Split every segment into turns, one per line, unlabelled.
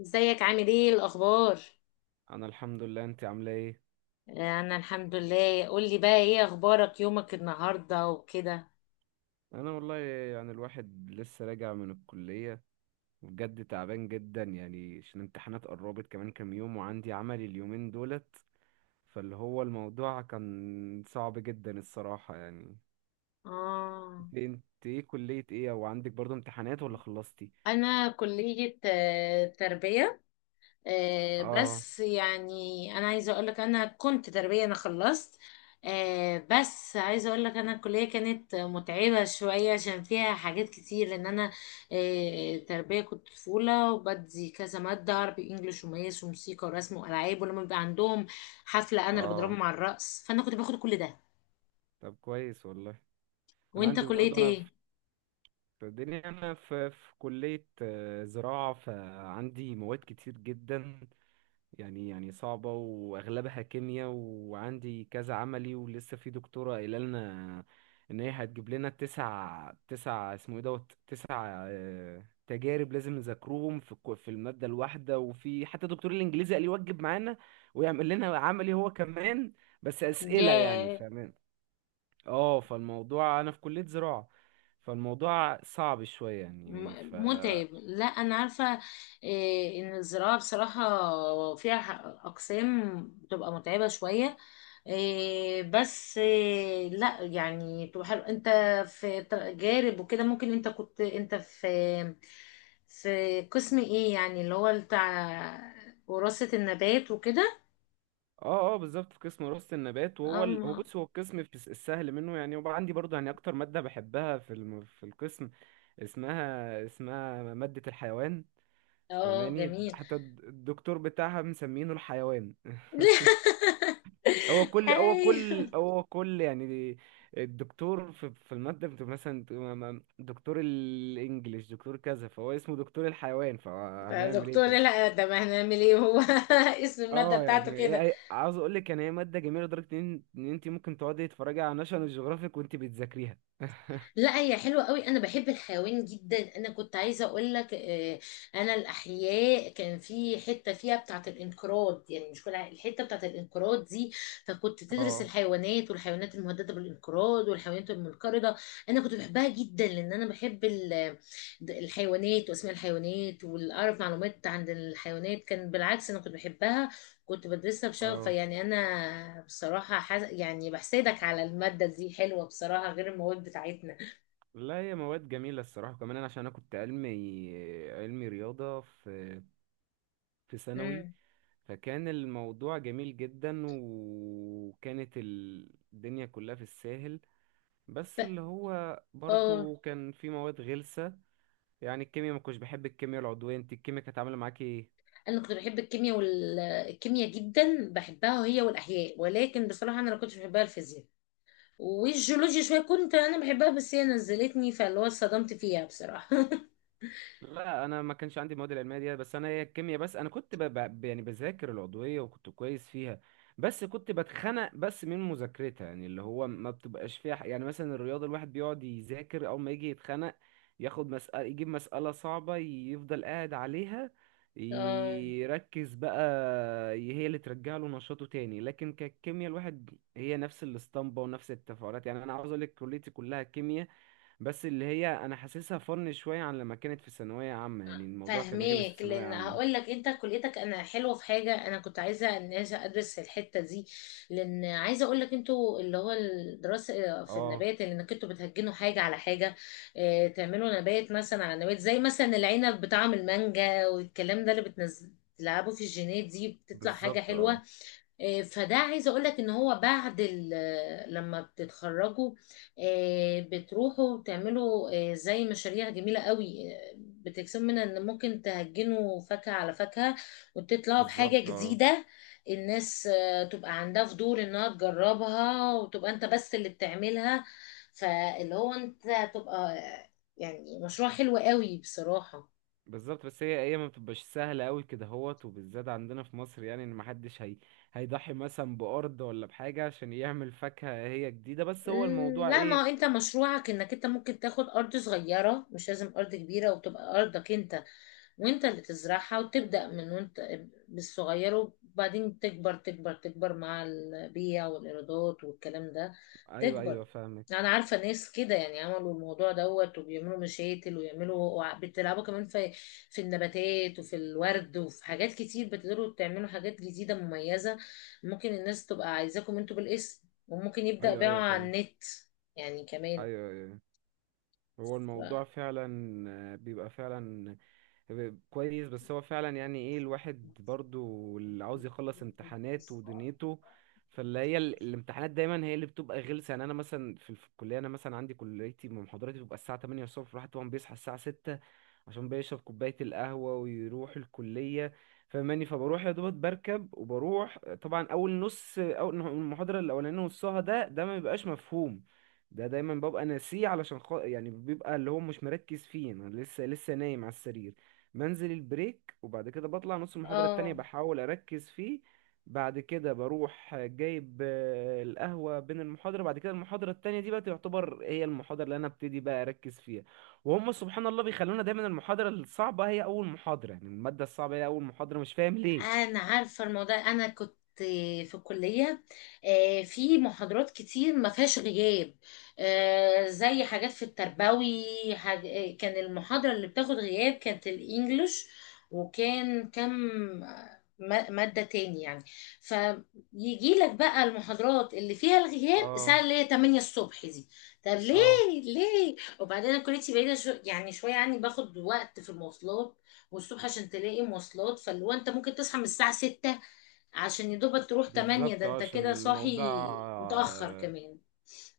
ازيك؟ عامل ايه؟ الاخبار؟
انا الحمد لله. انت عامله ايه؟
انا الحمد لله. قولي بقى، ايه اخبارك؟ يومك النهارده وكده.
انا والله يعني الواحد لسه راجع من الكليه، وبجد تعبان جدا يعني عشان الامتحانات قربت كمان كام يوم وعندي عملي اليومين دولت. فاللي هو الموضوع كان صعب جدا الصراحه يعني.
اه.
انت ايه كليه ايه او عندك برضو امتحانات ولا خلصتي؟
انا كلية تربية.
اه،
بس يعني، انا عايزه اقول لك انا كنت تربيه، انا خلصت. بس عايزه اقول لك انا الكليه كانت متعبه شويه عشان فيها حاجات كتير، لان انا تربيه كنت طفوله وبدي كذا ماده: عربي، انجليش، ومقاس، وموسيقى، ورسم، والعاب. ولما بيبقى عندهم حفله انا اللي
اه.
بضربهم على الرقص، فانا كنت باخد كل ده.
طب كويس والله. انا
وانت
عندي
كليه
برضو، انا
ايه؟
في الدنيا، انا في كليه زراعه، فعندي مواد كتير جدا يعني صعبة وأغلبها كيمياء وعندي كذا عملي، ولسه في دكتورة قايلة لنا إن هي هتجيب لنا تسع اسمه إيه دوت تسع تجارب لازم نذاكرهم في في المادة الواحدة، وفي حتى دكتور الإنجليزي قال يوجب معانا ويعمل لنا عملي هو كمان، بس أسئلة يعني
ياه.
فاهمين. اه، فالموضوع أنا في كلية زراعة، فالموضوع صعب شوية يعني.
متعب، لا انا عارفه. ان الزراعه بصراحه فيها اقسام بتبقى متعبه شويه. إيه، بس إيه، لا يعني بتبقى حلو، انت في جارب وكده. ممكن انت كنت انت في قسم ايه يعني اللي هو بتاع وراثه النبات وكده؟
اه اه بالظبط، في قسم وراثة النبات، وهو هو
أم-
بص هو القسم في السهل منه يعني، وبقى عندي برضه يعني اكتر مادة بحبها في في القسم اسمها مادة الحيوان.
اه
فماني
جميل.
حتى الدكتور بتاعها مسمينه الحيوان هو كل هو
ايوه.
كل هو كل يعني الدكتور في المادة بتبقى مثلا دكتور الانجليش دكتور كذا، فهو اسمه دكتور الحيوان،
ده
فهنعمل ايه
دكتور،
طيب؟
لا ده ما هنعمل ايه هو. اسم الماده
اه
بتاعته
يعني
كده.
عاوز اقول لك يعني هي ماده جميله لدرجه ان انت ممكن تقعدي تتفرجي على ناشونال جيوغرافيك وانت بتذاكريها
لا هي حلوة قوي، انا بحب الحيوان جدا. انا كنت عايزة اقول لك انا الاحياء كان في حتة فيها بتاعة الانقراض، يعني مش كل الحتة بتاعة الانقراض دي فكنت تدرس
اه،
الحيوانات، والحيوانات المهددة بالانقراض، والحيوانات المنقرضة. انا كنت بحبها جدا، لان انا بحب الحيوانات واسماء الحيوانات، واعرف معلومات عن الحيوانات. كان بالعكس انا كنت بحبها، كنت بدرسها بشغف.
اه.
فيعني انا بصراحة يعني بحسدك على المادة دي، حلوة بصراحة غير المواد بتاعتنا.
لا هي مواد جميلة الصراحة، كمان أنا عشان أنا كنت علمي، علمي رياضة في في ثانوي،
امم
فكان الموضوع جميل جدا، وكانت الدنيا كلها في الساهل، بس اللي هو
اه،
برضو كان في مواد غلسة يعني الكيمياء. ما كنتش بحب الكيمياء العضوية. انت الكيمياء كانت عاملة معاكي ايه؟
انا كنت بحب الكيمياء، والكيمياء جدا بحبها هي والاحياء. ولكن بصراحه انا ما كنتش بحبها الفيزياء والجيولوجيا شويه، كنت انا بحبها بس هي نزلتني، فاللي هو اتصدمت فيها بصراحه.
لا انا ما كانش عندي المواد العلميه دي، بس انا هي الكيمياء بس انا كنت يعني بذاكر العضويه وكنت كويس فيها، بس كنت بتخنق بس من مذاكرتها، يعني اللي هو ما بتبقاش فيها ح- يعني مثلا الرياضه الواحد بيقعد يذاكر اول ما يجي يتخنق، ياخد مسألة يجيب مسألة صعبة يفضل قاعد عليها
اه
يركز بقى، هي اللي ترجع له نشاطه تاني. لكن كالكيمياء الواحد، هي نفس الاسطمبة ونفس التفاعلات، يعني انا عاوز اقول لك كليتي كلها كيمياء، بس اللي هي انا حاسسها فن شويه عن لما كانت في ثانويه عامه، يعني الموضوع كان غلس في
فاهماك.
ثانويه
لان هقول
عامه.
لك انت كليتك انا حلوه، في حاجه انا كنت عايزه ان أنا ادرس في الحته دي، لان عايزه اقول لك انتوا اللي هو الدراسه في
اه
النبات، اللي انك انتوا بتهجنوا حاجه على حاجه. اه، تعملوا نبات مثلا على نبات، زي مثلا العنب بطعم المانجا والكلام ده، اللي بتنزل تلعبوا في الجينات دي، بتطلع حاجه
بالظبط. اه
حلوه. فده عايزه اقول لك ان هو بعد لما بتتخرجوا، بتروحوا تعملوا زي مشاريع جميله قوي، بتكسبوا منها، ان ممكن تهجنوا فاكهه على فاكهه وتطلعوا بحاجه
بالظبط. اه
جديده. الناس تبقى عندها فضول انها تجربها، وتبقى انت بس اللي بتعملها. فاللي هو انت تبقى يعني مشروع حلو قوي بصراحه.
بالظبط، بس هي ما بتبقاش سهله قوي كده هوت، وبالذات عندنا في مصر، يعني ان محدش هي هيضحي مثلا بارض ولا بحاجه عشان يعمل فاكهه هي جديده، بس هو الموضوع
لا، ما هو
ايه.
انت مشروعك انك انت ممكن تاخد ارض صغيرة، مش لازم ارض كبيرة، وتبقى ارضك انت وانت اللي تزرعها، وتبدأ من وانت بالصغير، وبعدين تكبر تكبر تكبر مع البيع والإيرادات والكلام ده.
ايوه
تكبر.
ايوه فاهمك.
انا عارفة ناس كده يعني عملوا الموضوع دوت، وبيعملوا مشاتل ويعملوا بتلعبوا كمان في النباتات، وفي الورد، وفي حاجات كتير، بتقدروا تعملوا حاجات جديدة مميزة. ممكن الناس تبقى عايزاكم انتوا بالاسم، وممكن يبدأ
ايوه
بيعه
ايوه
على
فاهمك.
النت يعني كمان.
ايوه ايوه. هو
ف-
الموضوع فعلا بيبقى فعلا كويس، بس هو فعلا يعني ايه الواحد برضو اللي عاوز يخلص امتحانات ودنيته، فاللي هي الامتحانات دايما هي اللي بتبقى غلسة، يعني انا مثلا في الكلية، انا مثلا عندي كليتي محاضراتي بتبقى الساعة 8:00 الصبح، الواحد طبعا بيصحى الساعة 6:00 عشان بيشرب كوباية القهوة ويروح الكلية. فماني فبروح يا دوبك بركب وبروح، طبعا اول نص اول المحاضرة الاولانية نصها ده ما بيبقاش مفهوم، ده دايما ببقى ناسيه علشان يعني بيبقى اللي هو مش مركز فيه، انا لسه نايم على السرير، بنزل البريك وبعد كده بطلع نص المحاضرة التانية
اه
بحاول أركز فيه. بعد كده بروح جايب القهوة بين المحاضرة، بعد كده المحاضرة التانية دي بقى تعتبر هي المحاضرة اللي أنا ابتدي بقى أركز فيها، وهم سبحان الله بيخلونا دايما المحاضرة الصعبة هي أول محاضرة، يعني المادة الصعبة هي أول محاضرة، مش فاهم ليه.
انا عارفه الموضوع. انا كنت في الكليه في محاضرات كتير ما فيهاش غياب، زي حاجات في التربوي. حاج... آه، كان المحاضره اللي بتاخد غياب كانت الانجليش، وكان ماده تاني يعني. فيجي لك بقى المحاضرات اللي فيها الغياب الساعه
اه.
اللي هي 8 الصبح دي. طب ليه؟
اه
وبعدين أنا كليتي بعيده يعني شويه عني، باخد وقت في المواصلات. والصبح عشان تلاقي مواصلات فاللي هو انت ممكن تصحى من الساعة ستة عشان يدوبك تروح تمانية،
بالظبط
ده انت
عشان
كده صاحي
الموضوع.
متأخر كمان.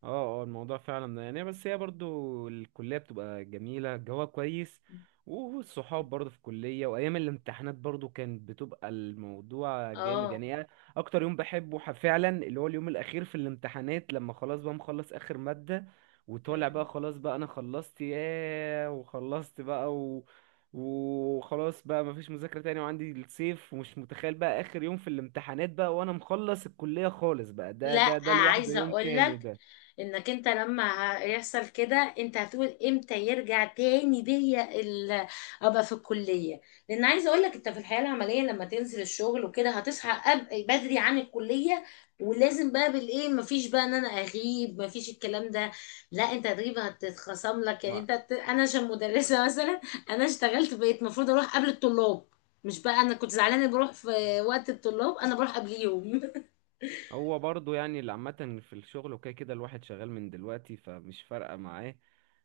اه اه الموضوع فعلا ده يعني، بس هي برضو الكلية بتبقى جميلة، الجو كويس، والصحاب برضو في الكلية، وأيام الامتحانات برضو كانت بتبقى الموضوع جامد،
اه.
يعني أنا أكتر يوم بحبه فعلا اللي هو اليوم الأخير في الامتحانات، لما خلاص بقى مخلص آخر مادة، وطالع بقى خلاص بقى أنا خلصت، ياه وخلصت بقى. وخلاص بقى مفيش مذاكرة تاني، وعندي الصيف، ومش متخيل بقى آخر يوم في الامتحانات بقى وأنا مخلص الكلية خالص بقى، ده
لا
ده ده لوحده
عايزة
يوم تاني
اقولك،
ده.
انك انت لما يحصل كده، انت هتقول امتى يرجع تاني بيا ابقى في الكلية؟ لان عايزة اقولك، انت في الحياة العملية لما تنزل الشغل وكده هتصحى بدري عن الكلية، ولازم بقى بالايه، مفيش بقى ان انا اغيب، مفيش الكلام ده. لا، انت هتغيب هتتخصم لك، يعني
ما
انا عشان مدرسة مثلا، انا اشتغلت بقيت المفروض اروح قبل الطلاب، مش بقى انا كنت زعلانة بروح في وقت الطلاب، انا بروح قبليهم.
هو برضو يعني اللي عامة في الشغل وكده، كده الواحد شغال من دلوقتي فمش فارقة معاه،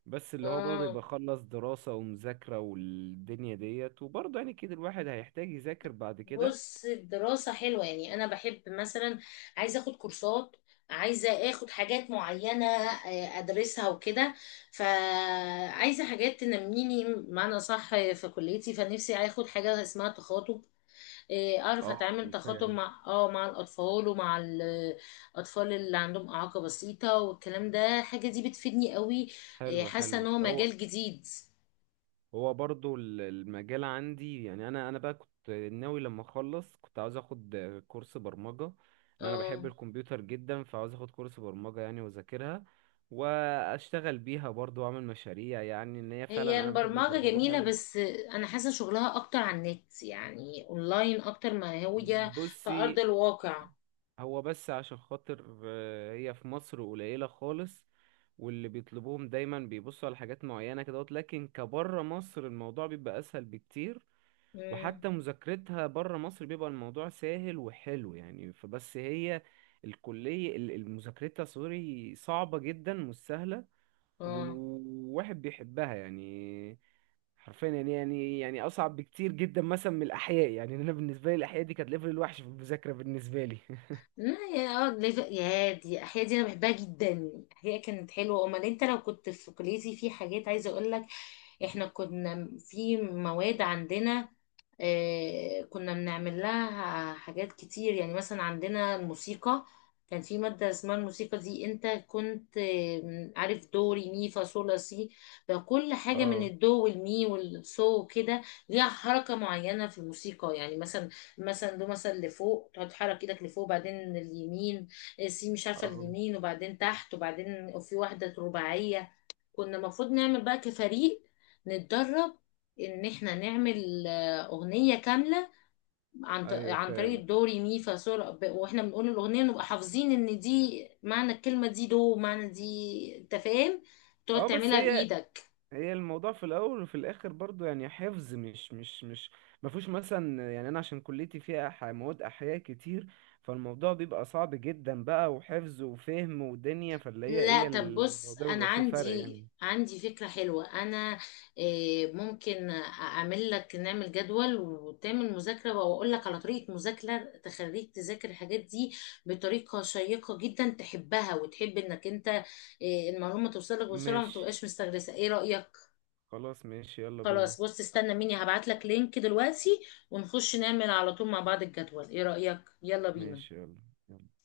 بس اللي هو برضه
اه،
يبقى خلص دراسة ومذاكرة والدنيا ديت، وبرضه يعني كده الواحد هيحتاج يذاكر بعد كده.
بص الدراسة حلوة، يعني أنا بحب مثلا عايزة أخد كورسات، عايزة أخد حاجات معينة أدرسها وكده. فعايزة حاجات تنميني معنى صح في كليتي، فنفسي أخد حاجة اسمها تخاطب، أعرف
اه
أتعامل تخاطب
فاهم.
مع مع الأطفال، ومع الأطفال اللي عندهم إعاقة بسيطة والكلام ده، الحاجة دي بتفيدني قوي.
حلو
حاسة
حلو.
إن هو
هو
مجال جديد.
هو برضو المجال عندي يعني، انا بقى كنت ناوي لما اخلص كنت عاوز اخد كورس برمجة، لان انا بحب
اه،
الكمبيوتر جدا، فعاوز اخد كورس برمجة يعني واذاكرها واشتغل بيها برضو واعمل مشاريع، يعني ان هي فعلا
هي
انا بحب
البرمجة
البرمجة
جميلة،
بحب.
بس أنا حاسة شغلها أكتر على النت، يعني أونلاين، أكتر ما هي في
بصي،
أرض الواقع.
هو بس عشان خاطر هي في مصر قليلة خالص، واللي بيطلبوهم دايما بيبصوا على حاجات معينة كده، لكن كبره مصر الموضوع بيبقى اسهل بكتير،
مم.
وحتى مذاكرتها بره مصر بيبقى الموضوع سهل وحلو يعني. فبس هي الكلية المذاكرتها سوري صعبة جدا، مش سهلة،
اه،
والواحد بيحبها يعني، حرفيا يعني يعني أصعب بكتير جدا مثلا من الأحياء، يعني أنا بالنسبة لي الأحياء دي كانت ليفل الوحش في المذاكرة بالنسبة لي
لا، يا دي أحياء دي أنا بحبها جدا، أحياء كانت حلوة. أمال أنت لو كنت في كليتي، في حاجات عايزة أقولك، إحنا كنا في مواد عندنا كنا بنعمل لها حاجات كتير. يعني مثلا عندنا الموسيقى، كان في مادة اسمها الموسيقى دي. انت كنت عارف دو ري مي فا صول لا سي؟ فكل حاجة من
اه،
الدو والمي والصو وكده ليها حركة معينة في الموسيقى. يعني مثلا، مثلا دو مثلا لفوق، تقعد تحرك ايدك لفوق، وبعدين اليمين، سي مش عارفة
اه.
اليمين، وبعدين تحت، وبعدين في واحدة رباعية. كنا المفروض نعمل بقى كفريق، نتدرب ان احنا نعمل اغنية كاملة عن ط-
ايوه
عن طريق
فاهم.
الدو ري مي فا صول، واحنا بنقول الاغنية نبقى حافظين ان دي معنى الكلمة دي، دو معنى دي، انت فاهم؟ تقعد
اه بس
تعملها
هي
بايدك.
هي الموضوع في الاول وفي الاخر برضو يعني حفظ، مش مش مش ما فيهوش مثلا، يعني انا عشان كليتي فيها مواد احياء كتير، فالموضوع بيبقى صعب جدا بقى، وحفظ وفهم ودنيا، فاللي هي
لا
ايه
طب بص
الموضوع
انا
بيبقى فيه فرق يعني.
عندي فكرة حلوة. انا ممكن اعمل لك، نعمل جدول وتعمل مذاكرة، واقول لك على طريقة مذاكرة تخليك تذاكر الحاجات دي بطريقة شيقة جدا، تحبها وتحب انك انت المعلومة توصلك بسرعة وما
ماشي،
تبقاش مستغرسة. ايه رأيك؟
خلاص ماشي يلا بينا.
خلاص بص، استنى مني هبعت لك لينك دلوقتي، ونخش نعمل على طول مع بعض الجدول. ايه رأيك؟ يلا بينا.
ماشي يلا. يلا.